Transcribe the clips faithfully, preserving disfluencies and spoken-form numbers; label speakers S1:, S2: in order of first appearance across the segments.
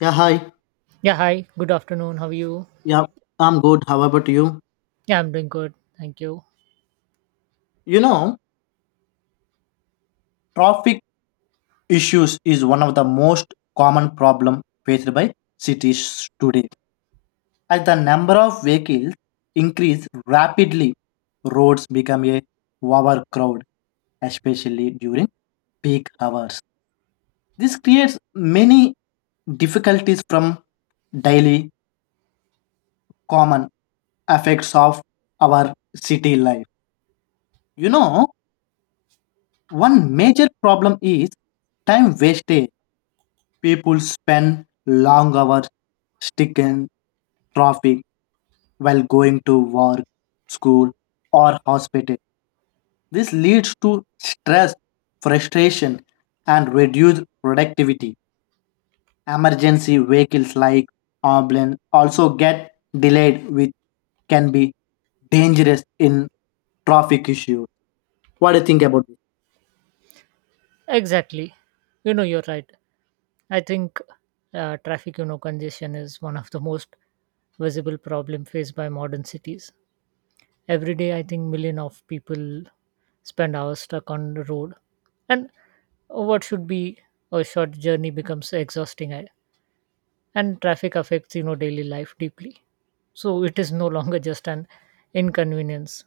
S1: Yeah, hi.
S2: Yeah, hi. Good afternoon. How are you?
S1: Yeah, I'm good. How about you?
S2: Yeah, I'm doing good. Thank you.
S1: You know, traffic issues is one of the most common problem faced by cities today. As the number of vehicles increase rapidly, roads become a overcrowd, especially during peak hours. This creates many difficulties from daily common effects of our city life. You know, one major problem is time wastage. People spend long hours stuck in traffic while going to work, school, or hospital. This leads to stress, frustration, and reduced productivity. Emergency vehicles like ambulance also get delayed, which can be dangerous in traffic issues. What do you think about this?
S2: Exactly. You know, you're right. I think uh, traffic, you know, congestion is one of the most visible problem faced by modern cities. Every day, I think million of people spend hours stuck on the road, and what should be a short journey becomes exhausting. I- And traffic affects you know daily life deeply. So it is no longer just an inconvenience.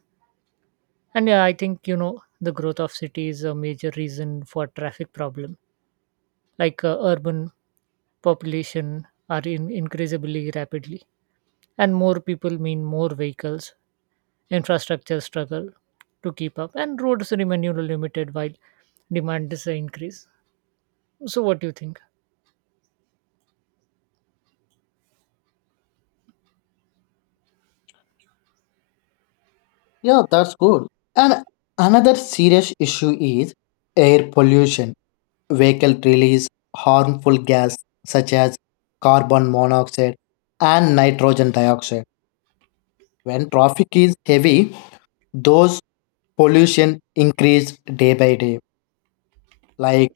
S2: And yeah, I think you know the growth of city is a major reason for traffic problem like uh, urban population are in increasingly rapidly, and more people mean more vehicles, infrastructure struggle to keep up, and roads remain you know, limited while demand is a increase. So what do you think?
S1: Yeah, that's good. And another serious issue is air pollution. Vehicle release harmful gas such as carbon monoxide and nitrogen dioxide. When traffic is heavy, those pollution increase day by day, like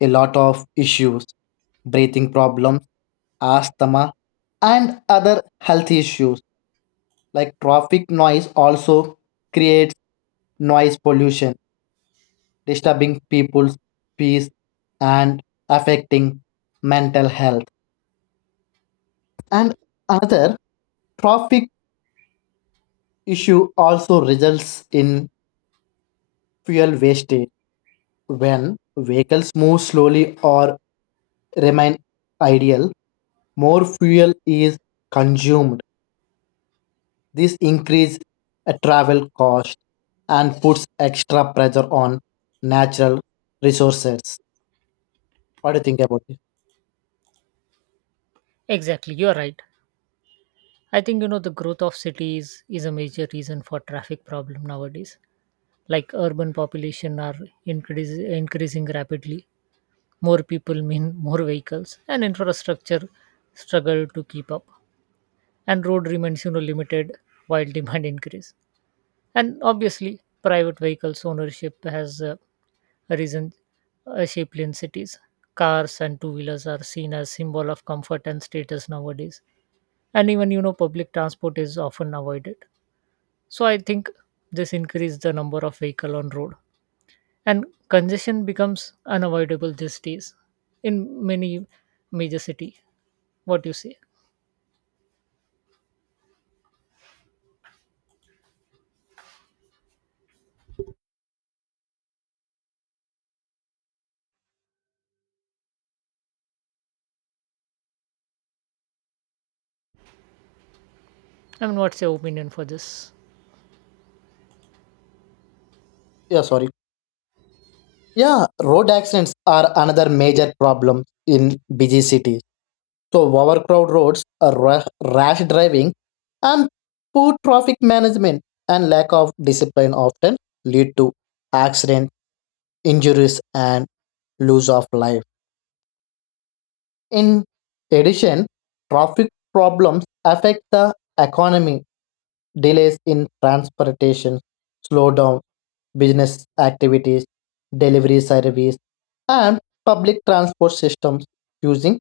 S1: a lot of issues, breathing problems, asthma, and other health issues. Like traffic noise also creates noise pollution, disturbing people's peace and affecting mental health. And another traffic issue also results in fuel wastage. When vehicles move slowly or remain idle, more fuel is consumed. This increases travel cost and puts extra pressure on natural resources. What do you think about it?
S2: Exactly, you're right. I think you know the growth of cities is a major reason for traffic problem nowadays. Like urban population are increase, increasing rapidly. More people mean more vehicles, and infrastructure struggle to keep up, and road remains you know limited while demand increase. And obviously, private vehicles ownership has uh, risen uh, shapely in cities. Cars and two-wheelers are seen as symbol of comfort and status nowadays, and even you know public transport is often avoided. So I think this increased the number of vehicle on road, and congestion becomes unavoidable these days in many major city. What do you say? I mean, what's your opinion for this?
S1: Yeah, sorry. Yeah, road accidents are another major problem in busy cities. So overcrowded roads, a ra- rash driving, and poor traffic management and lack of discipline often lead to accident, injuries, and loss of life. In addition, traffic problems affect the economy, delays in transportation, slow down business activities, delivery service, and public transport systems using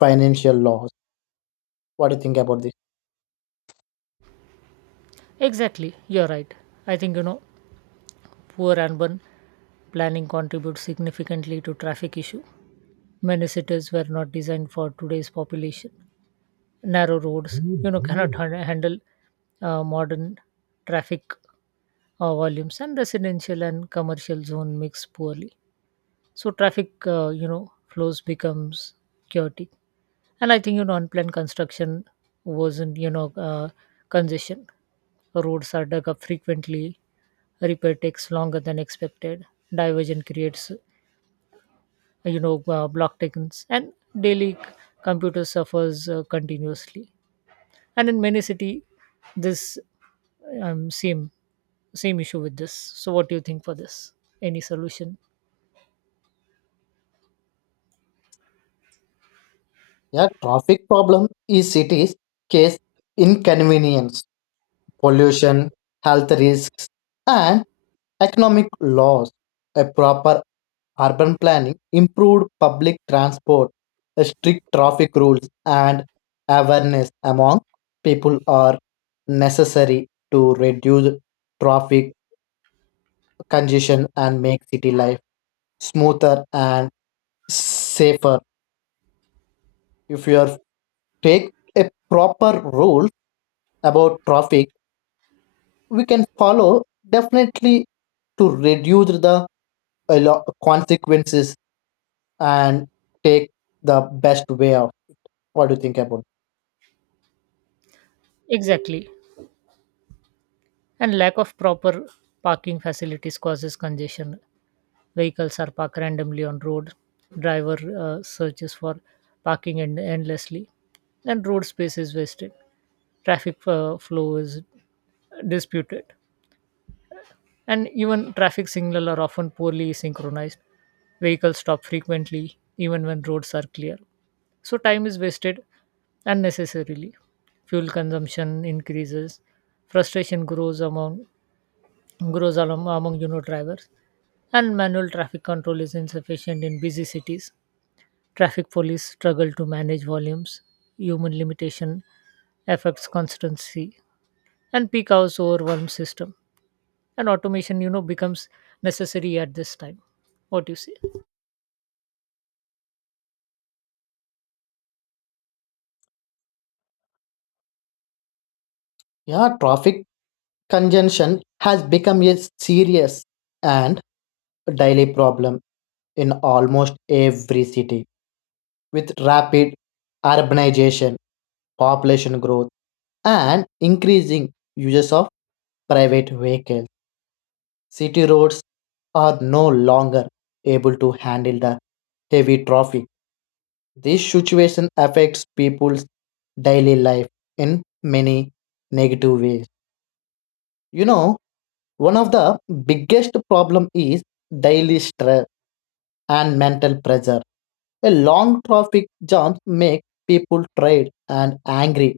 S1: financial laws. What do you think about this?
S2: Exactly, you're right. I think you know poor urban planning contributes significantly to traffic issue. Many cities were not designed for today's population. Narrow roads you know cannot han- handle uh, modern traffic uh, volumes, and residential and commercial zone mix poorly. So traffic, uh, you know flows becomes chaotic. And I think you know unplanned construction wasn't you know uh, congestion. Roads are dug up frequently, repair takes longer than expected, diversion creates you know uh, block takings, and daily c- computer suffers uh, continuously. And in many city, this um, same same issue with this. So what do you think for this? Any solution?
S1: Yeah, traffic problem is cities case inconvenience, pollution, health risks, and economic loss. A proper urban planning, improved public transport, a strict traffic rules, and awareness among people are necessary to reduce traffic congestion and make city life smoother and safer. If you are take a proper rule about traffic, we can follow definitely to reduce the a lot consequences and take the best way out. What do you think about?
S2: Exactly. And lack of proper parking facilities causes congestion. Vehicles are parked randomly on road, driver uh, searches for parking end- endlessly, and road space is wasted. Traffic uh, flow is disputed, and even traffic signal are often poorly synchronized. Vehicles stop frequently even when roads are clear, so time is wasted unnecessarily, fuel consumption increases, frustration grows among grows along among you know drivers. And manual traffic control is insufficient in busy cities, traffic police struggle to manage volumes, human limitation affects constancy, and peak hours overwhelm system. And automation you know becomes necessary at this time. What do you say?
S1: Yeah, traffic congestion has become a serious and daily problem in almost every city with rapid urbanization, population growth, and increasing uses of private vehicles. City roads are no longer able to handle the heavy traffic. This situation affects people's daily life in many negative ways. You know, one of the biggest problem is daily stress and mental pressure. A long traffic jam make people tired and angry,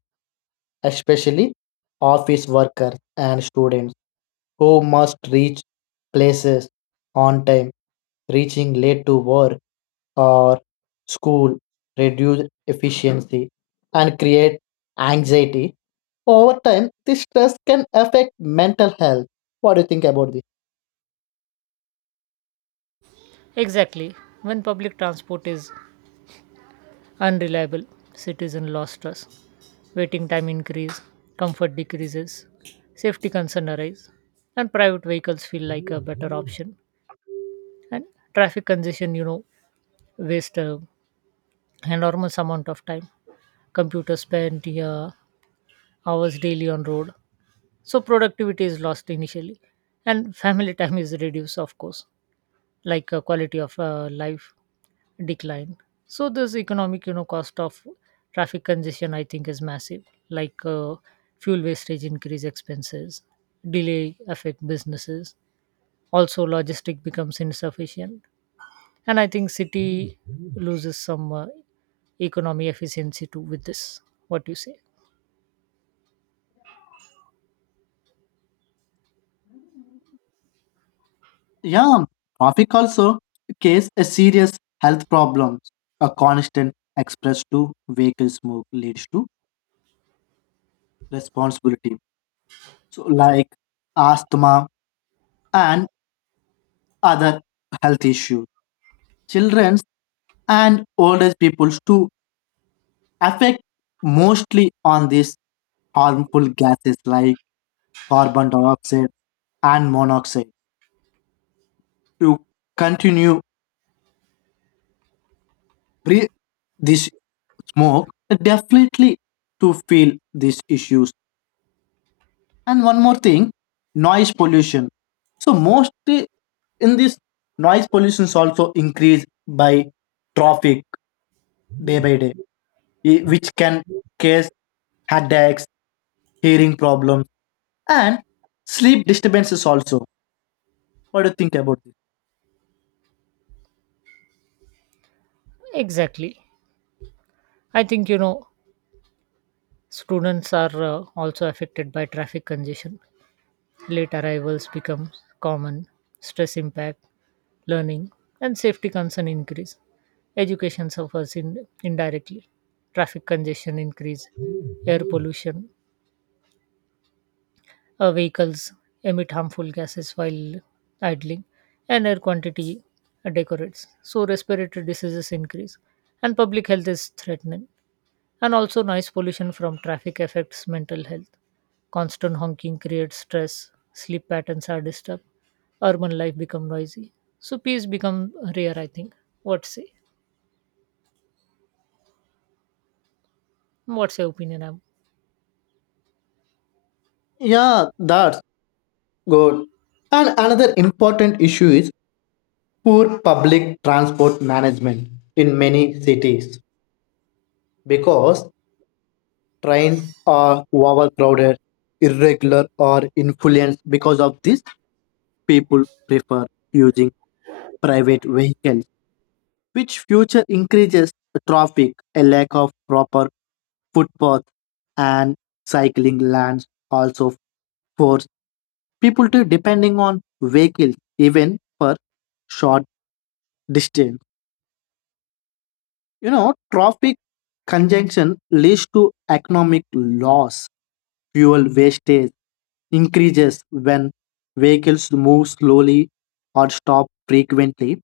S1: especially office workers and students who must reach places on time, reaching late to work or school reduce efficiency and create anxiety. Over time, this stress can affect mental health. What do you think about this?
S2: Exactly. When public transport is unreliable, citizen lost trust, waiting time increase, comfort decreases, safety concern arise, and private vehicles feel like a better option. And traffic congestion, you know waste uh, enormous amount of time. Computers spend uh, hours daily on road, so productivity is lost initially, and family time is reduced, of course. Like, uh, quality of uh, life decline. So this economic, you know cost of traffic congestion, I think, is massive. Like, uh, fuel wastage increase expenses, delay affect businesses, also logistic becomes insufficient. And I think city loses some uh, economy efficiency too with this. What do you say?
S1: Yeah, traffic also case a serious health problem. A constant express to vehicle smoke leads to responsibility. So like asthma and other health issues. Children's and old age peoples to affect mostly on this harmful gases like carbon dioxide and monoxide. You continue breathe this smoke, definitely to feel these issues. And one more thing, noise pollution. So mostly in this noise pollution is also increased by traffic day by day, i- which can cause headaches, hearing problems, and sleep disturbances also. What do you think about this?
S2: Exactly. I think you know students are uh, also affected by traffic congestion. Late arrivals become common, stress impact learning, and safety concern increase. Education suffers in, indirectly. Traffic congestion increase air pollution. Uh, vehicles emit harmful gases while idling, and air quantity decorates, so respiratory diseases increase and public health is threatened. And also, noise pollution from traffic affects mental health. Constant honking creates stress, sleep patterns are disturbed, urban life become noisy. So peace become rare, I think. What say? What's your opinion? Am?
S1: Yeah, that. Good. And another important issue is poor public transport management in many cities because trains are overcrowded, irregular, or influenced. Because of this, people prefer using private vehicles, which future increases traffic, a lack of proper footpath, and cycling lanes also force people to depending on vehicles even for short distance. You know, traffic congestion leads to economic loss, fuel wastage increases when vehicles move slowly or stop frequently.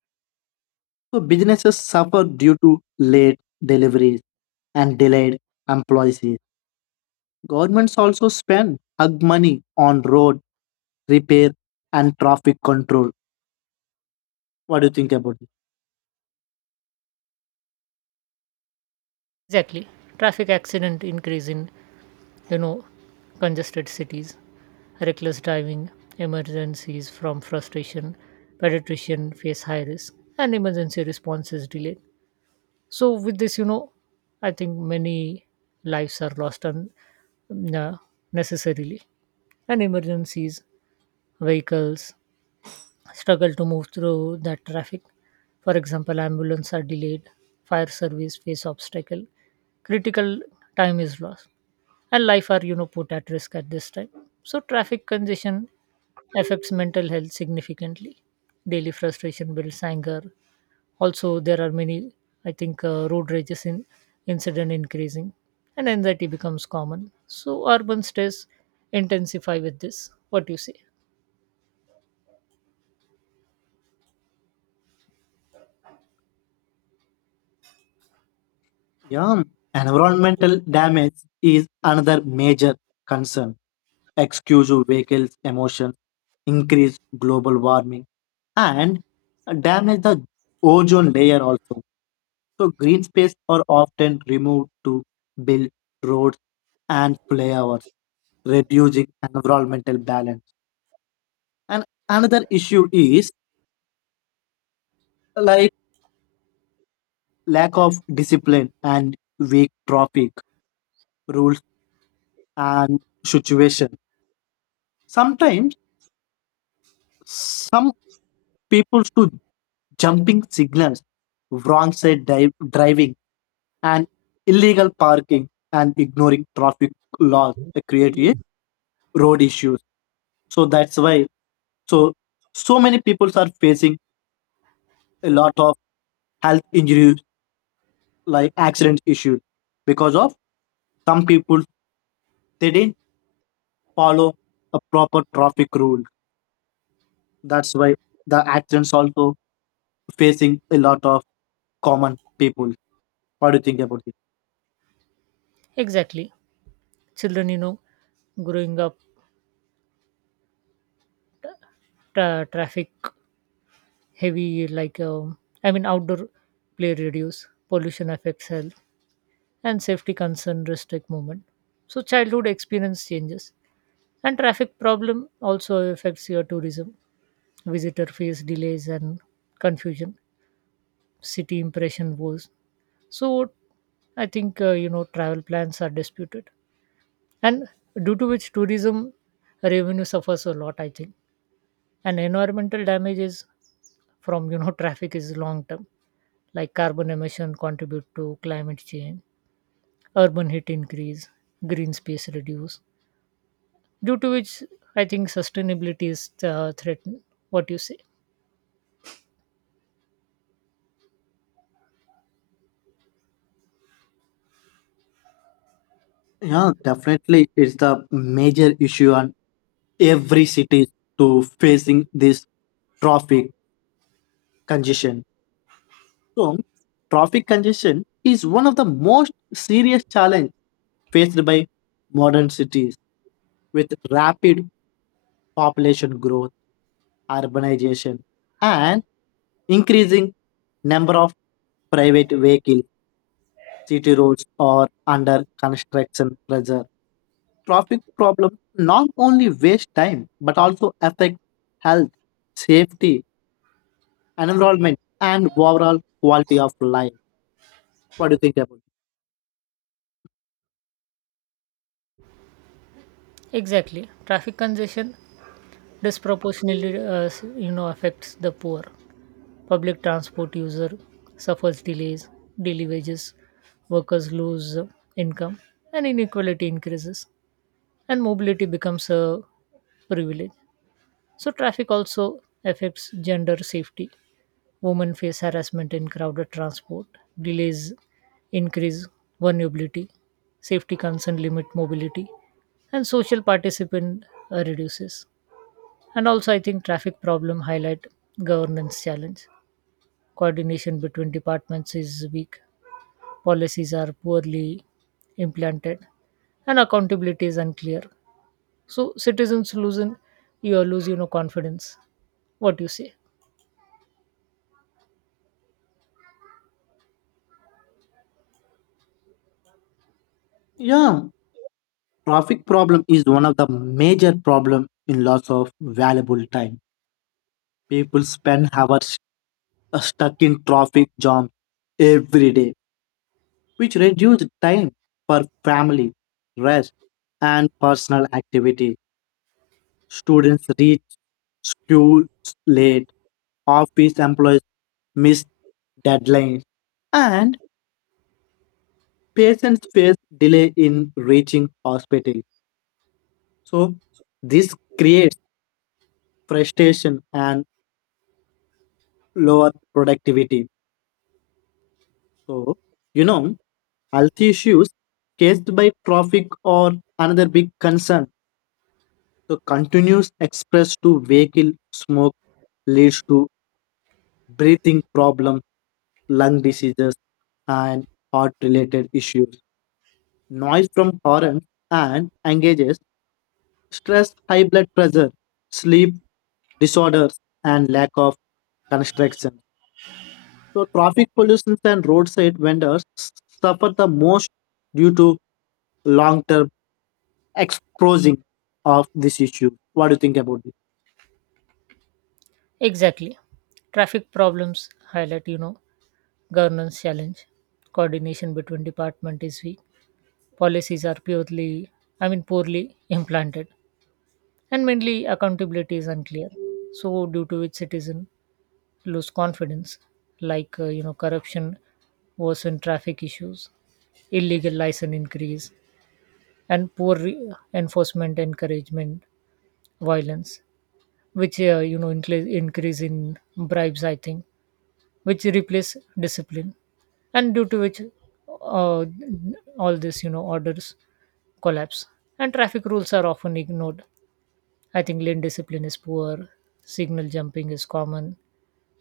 S1: So businesses suffer due to late deliveries and delayed employees. Governments also spend hug money on road repair and traffic control. What do you think about?
S2: Exactly. Traffic accident increase in, you know, congested cities, reckless driving, emergencies from frustration, pediatrician face high risk, and emergency response is delayed. So with this, you know I think many lives are lost unnecessarily, and emergencies vehicles struggle to move through that traffic. For example, ambulance are delayed, fire service face obstacle, critical time is lost, and life are you know put at risk at this time. So traffic congestion affects mental health significantly, daily frustration builds anger. Also, there are many, I think, uh, road rages in incident increasing, and anxiety becomes common. So urban stress intensify with this. What do you say?
S1: Yeah, environmental damage is another major concern. Excuse vehicles' emissions, increase global warming, and damage the ozone layer also. So green space are often removed to build roads and flyovers, reducing environmental balance. And another issue is like lack of discipline and weak traffic rules and situation. Sometimes some people to jumping signals, wrong side di- driving, and illegal parking and ignoring traffic laws that create a road issues. So that's why so so many people are facing a lot of health injuries like accident issues because of some people they didn't follow a proper traffic rule. That's why the accidents also facing a lot of common people. What do you think about it?
S2: Exactly, children, you know, growing up, tra- traffic heavy, like um, I mean, outdoor play reduce, pollution affects health, and safety concern restrict movement. So childhood experience changes, and traffic problem also affects your tourism. Visitor face delays and confusion, city impression was. So I think uh, you know travel plans are disputed, and due to which tourism revenue suffers a lot, I think. And environmental damage is from you know traffic is long term, like carbon emission contribute to climate change, urban heat increase, green space reduce. Due to which I think sustainability is uh, threatened. What you say?
S1: Yeah, definitely, it's the major issue on every city to facing this traffic congestion. So, traffic congestion is one of the most serious challenge faced by modern cities with rapid population growth, urbanization, and increasing number of private vehicles. City roads are under construction pressure. Traffic problems not only waste time but also affect health, safety, environment, and overall quality of life. What do you think about it?
S2: Exactly, traffic congestion disproportionately, uh, you know affects the poor. Public transport user suffers delays, daily wages, workers lose uh, income, and inequality increases, and mobility becomes a privilege. So traffic also affects gender safety. Women face harassment in crowded transport, delays increase vulnerability, safety concern limit mobility, and social participant uh, reduces. And also, I think traffic problem highlight governance challenge, coordination between departments is weak, policies are poorly implemented, and accountability is unclear. So citizens lose in, you lose you know confidence. What do you say?
S1: Yeah, traffic problem is one of the major problem in loss of valuable time. People spend hours uh, stuck in traffic jam every day, which reduce time for family, rest, and personal activity. Students reach school late, office employees miss deadlines, and patients face delay in reaching hospital. So, this creates frustration and lower productivity. So, you know, health issues caused by traffic or another big concern. So, continuous express to vehicle smoke leads to breathing problems, lung diseases, and heart related issues. Noise from horns and engages stress, high blood pressure, sleep disorders, and lack of construction. So, traffic pollution and roadside vendors suffer the most due to long term exposing of this issue. What do you think about this?
S2: Exactly. Traffic problems highlight you know governance challenge. Coordination between department is weak. Policies are purely, I mean, poorly implanted, and mainly accountability is unclear. So due to which citizen lose confidence, like, uh, you know corruption, worsen traffic issues, illegal license increase, and poor re- enforcement encouragement violence, which uh, you know increase increase in bribes, I think, which replace discipline. And due to which uh, all this, you know orders collapse and traffic rules are often ignored. I think lane discipline is poor, signal jumping is common,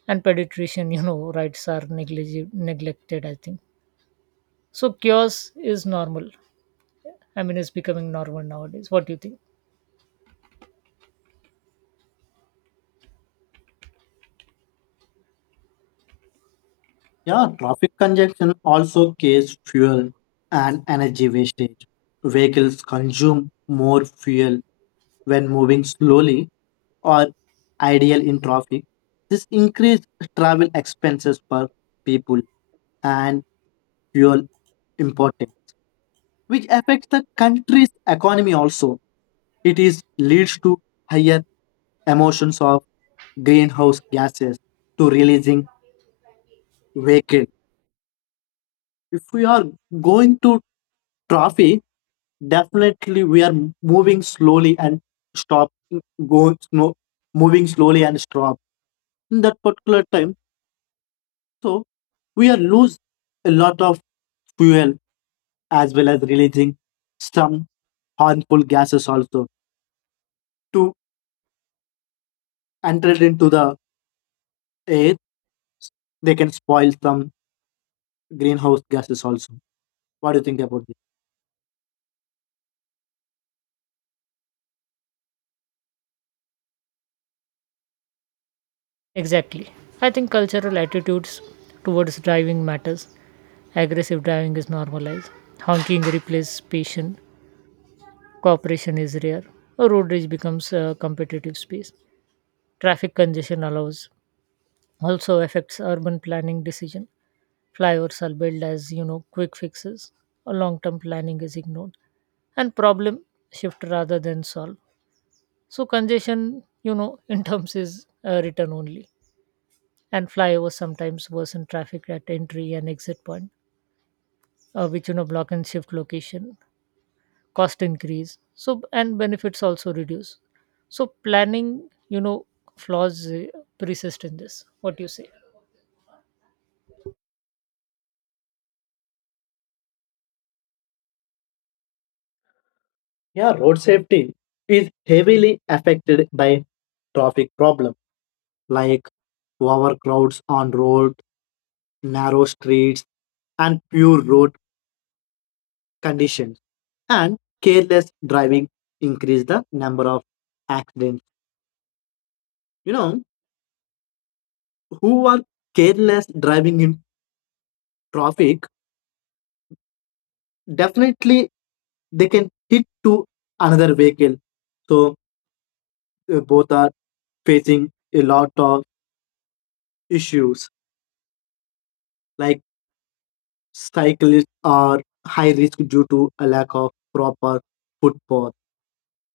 S2: and pediatrician you know rights are neglig- neglected, I think. So chaos is normal. I mean, it's becoming normal nowadays. What do you think?
S1: Yeah, traffic congestion also causes fuel and energy wastage. Vehicles consume more fuel when moving slowly or ideal in traffic. This increased travel expenses for people and fuel importing, which affects the country's economy also. It is leads to higher emissions of greenhouse gases to releasing vehicle. If we are going to traffic, definitely we are moving slowly and stop go no moving slowly and stop in that particular time. So we are lose a lot of fuel as well as releasing some harmful gases also to enter into the air. They can spoil some greenhouse gases also. What do you think about this?
S2: Exactly. I think cultural attitudes towards driving matters. Aggressive driving is normalized, honking replaces patience, cooperation is rare, a road rage becomes a competitive space. Traffic congestion allows also affects urban planning decision. Flyovers are built as you know quick fixes, or long-term planning is ignored, and problem shift rather than solve. So congestion, you know, in terms is uh, return only, and flyovers sometimes worsen traffic at entry and exit point, uh, which you know block and shift location, cost increase. So and benefits also reduce. So planning, you know, flaws uh, persist in this. What do you say?
S1: Yeah, road safety is heavily affected by traffic problem, like overcrowds on road, narrow streets, and pure road conditions and careless driving increase the number of accidents. You know, who are careless driving in traffic, definitely they can hit to another vehicle. So uh, both are facing a lot of issues, like cyclists are high risk due to a lack of proper footpath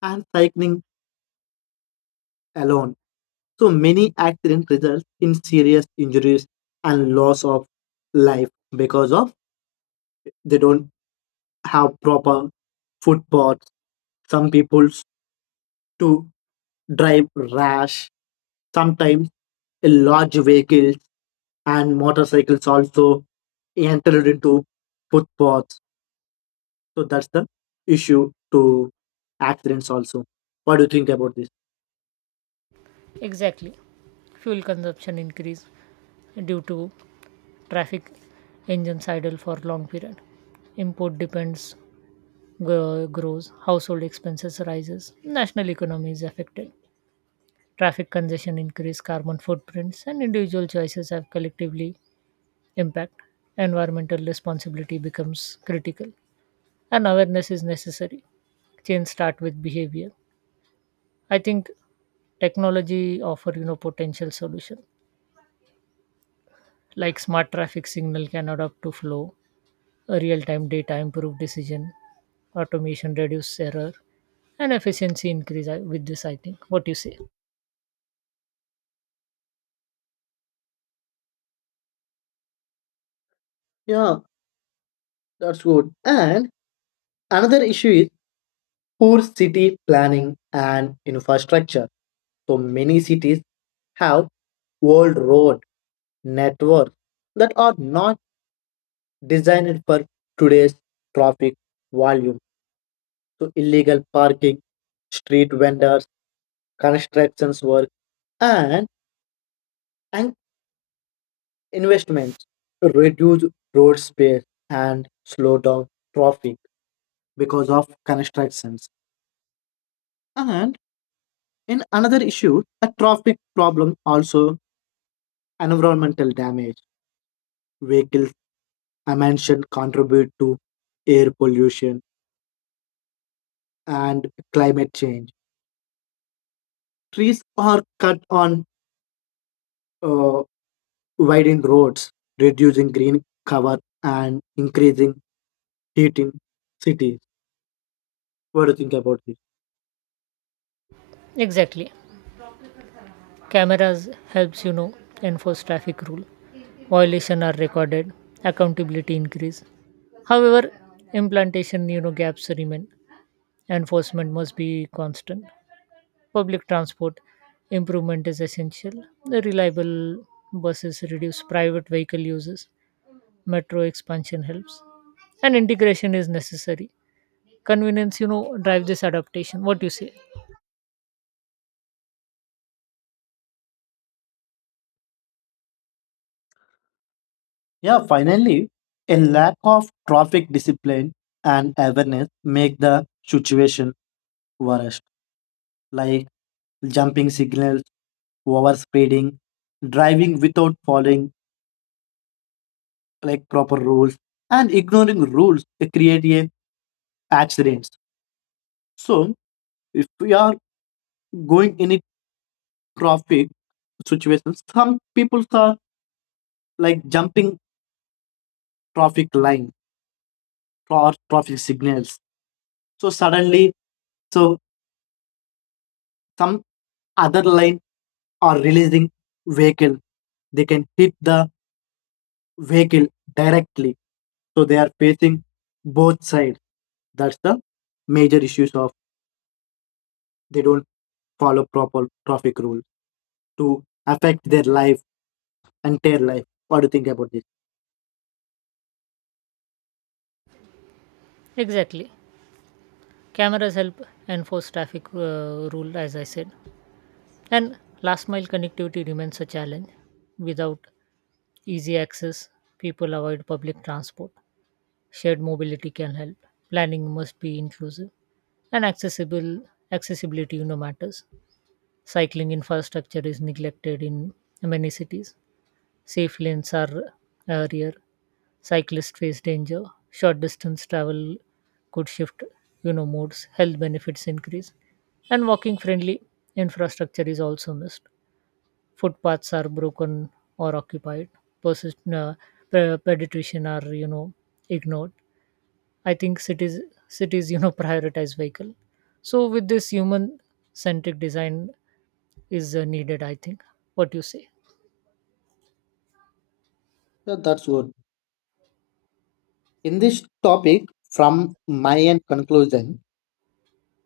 S1: and cycling alone. So many accidents result in serious injuries and loss of life because of they don't have proper footpaths. Some people to drive rash. Sometimes large vehicles and motorcycles also entered into footpaths. So that's the issue to accidents also. What do you think about this?
S2: Exactly, fuel consumption increase due to traffic, engines idle for long period, import depends, gro- grows household expenses rises, national economy is affected. Traffic congestion increase carbon footprints, and individual choices have collectively impact, environmental responsibility becomes critical, and awareness is necessary. Change start with behavior, I think. Technology offer, you know potential solution, like smart traffic signal can adapt to flow, real time data improve decision, automation reduce error, and efficiency increase I- with this, I think. What do you say?
S1: Yeah, that's good. And another issue is poor city planning and infrastructure. So many cities have old road networks that are not designed for today's traffic volume. So illegal parking, street vendors, constructions work, and, and investments reduce road space and slow down traffic because of constructions. And in another issue, a traffic problem also environmental damage vehicles I mentioned contribute to air pollution and climate change. Trees are cut on uh, widened roads, reducing green cover and increasing heat in cities. What do you think about this?
S2: Exactly, cameras helps, you know enforce traffic rule, violation are recorded, accountability increase. However, implantation, you know gaps remain, enforcement must be constant. Public transport improvement is essential, the reliable buses reduce private vehicle uses, metro expansion helps, and integration is necessary. Convenience, you know, drive this adaptation. What do you say?
S1: Yeah, finally, a lack of traffic discipline and awareness make the situation worse, like jumping signals, overspeeding, driving without following like proper rules and ignoring rules they create a accidents. So if we are going in a traffic situation, some people are like jumping traffic line or traffic signals so suddenly, so some other line are releasing vehicle, they can hit the vehicle directly, so they are facing both sides. That's the major issues of they don't follow proper traffic rules to affect their life, entire life. What do you think about this?
S2: Exactly. Cameras help enforce traffic uh, rule, as I said. And last mile connectivity remains a challenge. Without easy access, people avoid public transport. Shared mobility can help. Planning must be inclusive and accessible. Accessibility, you know, matters. Cycling infrastructure is neglected in many cities. Safe lanes are uh, rare. Cyclists face danger, short distance travel could shift, you know, modes, health benefits increase, and walking friendly infrastructure is also missed. Footpaths are broken or occupied, persist, uh, pe- pedestrian are, you know, ignored. I think cities, cities, you know, prioritize vehicle. So with this human centric design is uh, needed, I think. What do you say?
S1: Yeah, that's good. In this topic, from my end conclusion,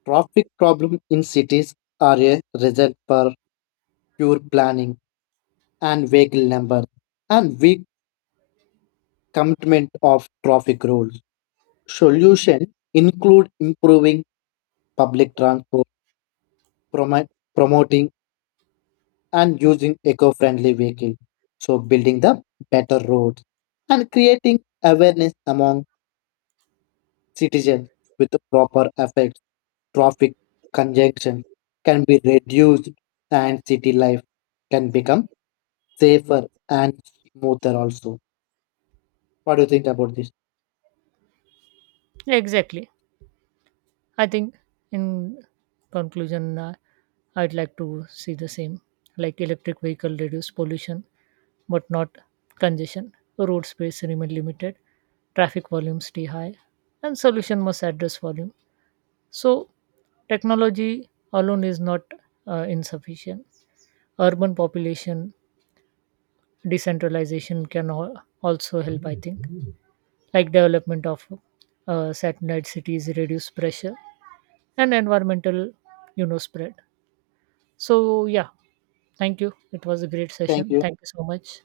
S1: traffic problem in cities are a result for poor planning and vehicle number and weak commitment of traffic rules. Solution include improving public transport, promo- promoting and using eco-friendly vehicle, so building the better roads and creating awareness among citizens with the proper effects, traffic congestion can be reduced and city life can become safer and smoother also. What do you think about this?
S2: Exactly. I think, in conclusion, uh, I'd like to see the same, like electric vehicle reduce pollution but not congestion, road space remain limited, traffic volume stay high, and solution must address volume. So, technology alone is not uh, insufficient. Urban population decentralization can al- also help, I think, like development of uh, satellite cities reduce pressure and environmental, you know spread. So yeah, thank you. It was a great
S1: Thank
S2: session.
S1: you.
S2: Thank you so much.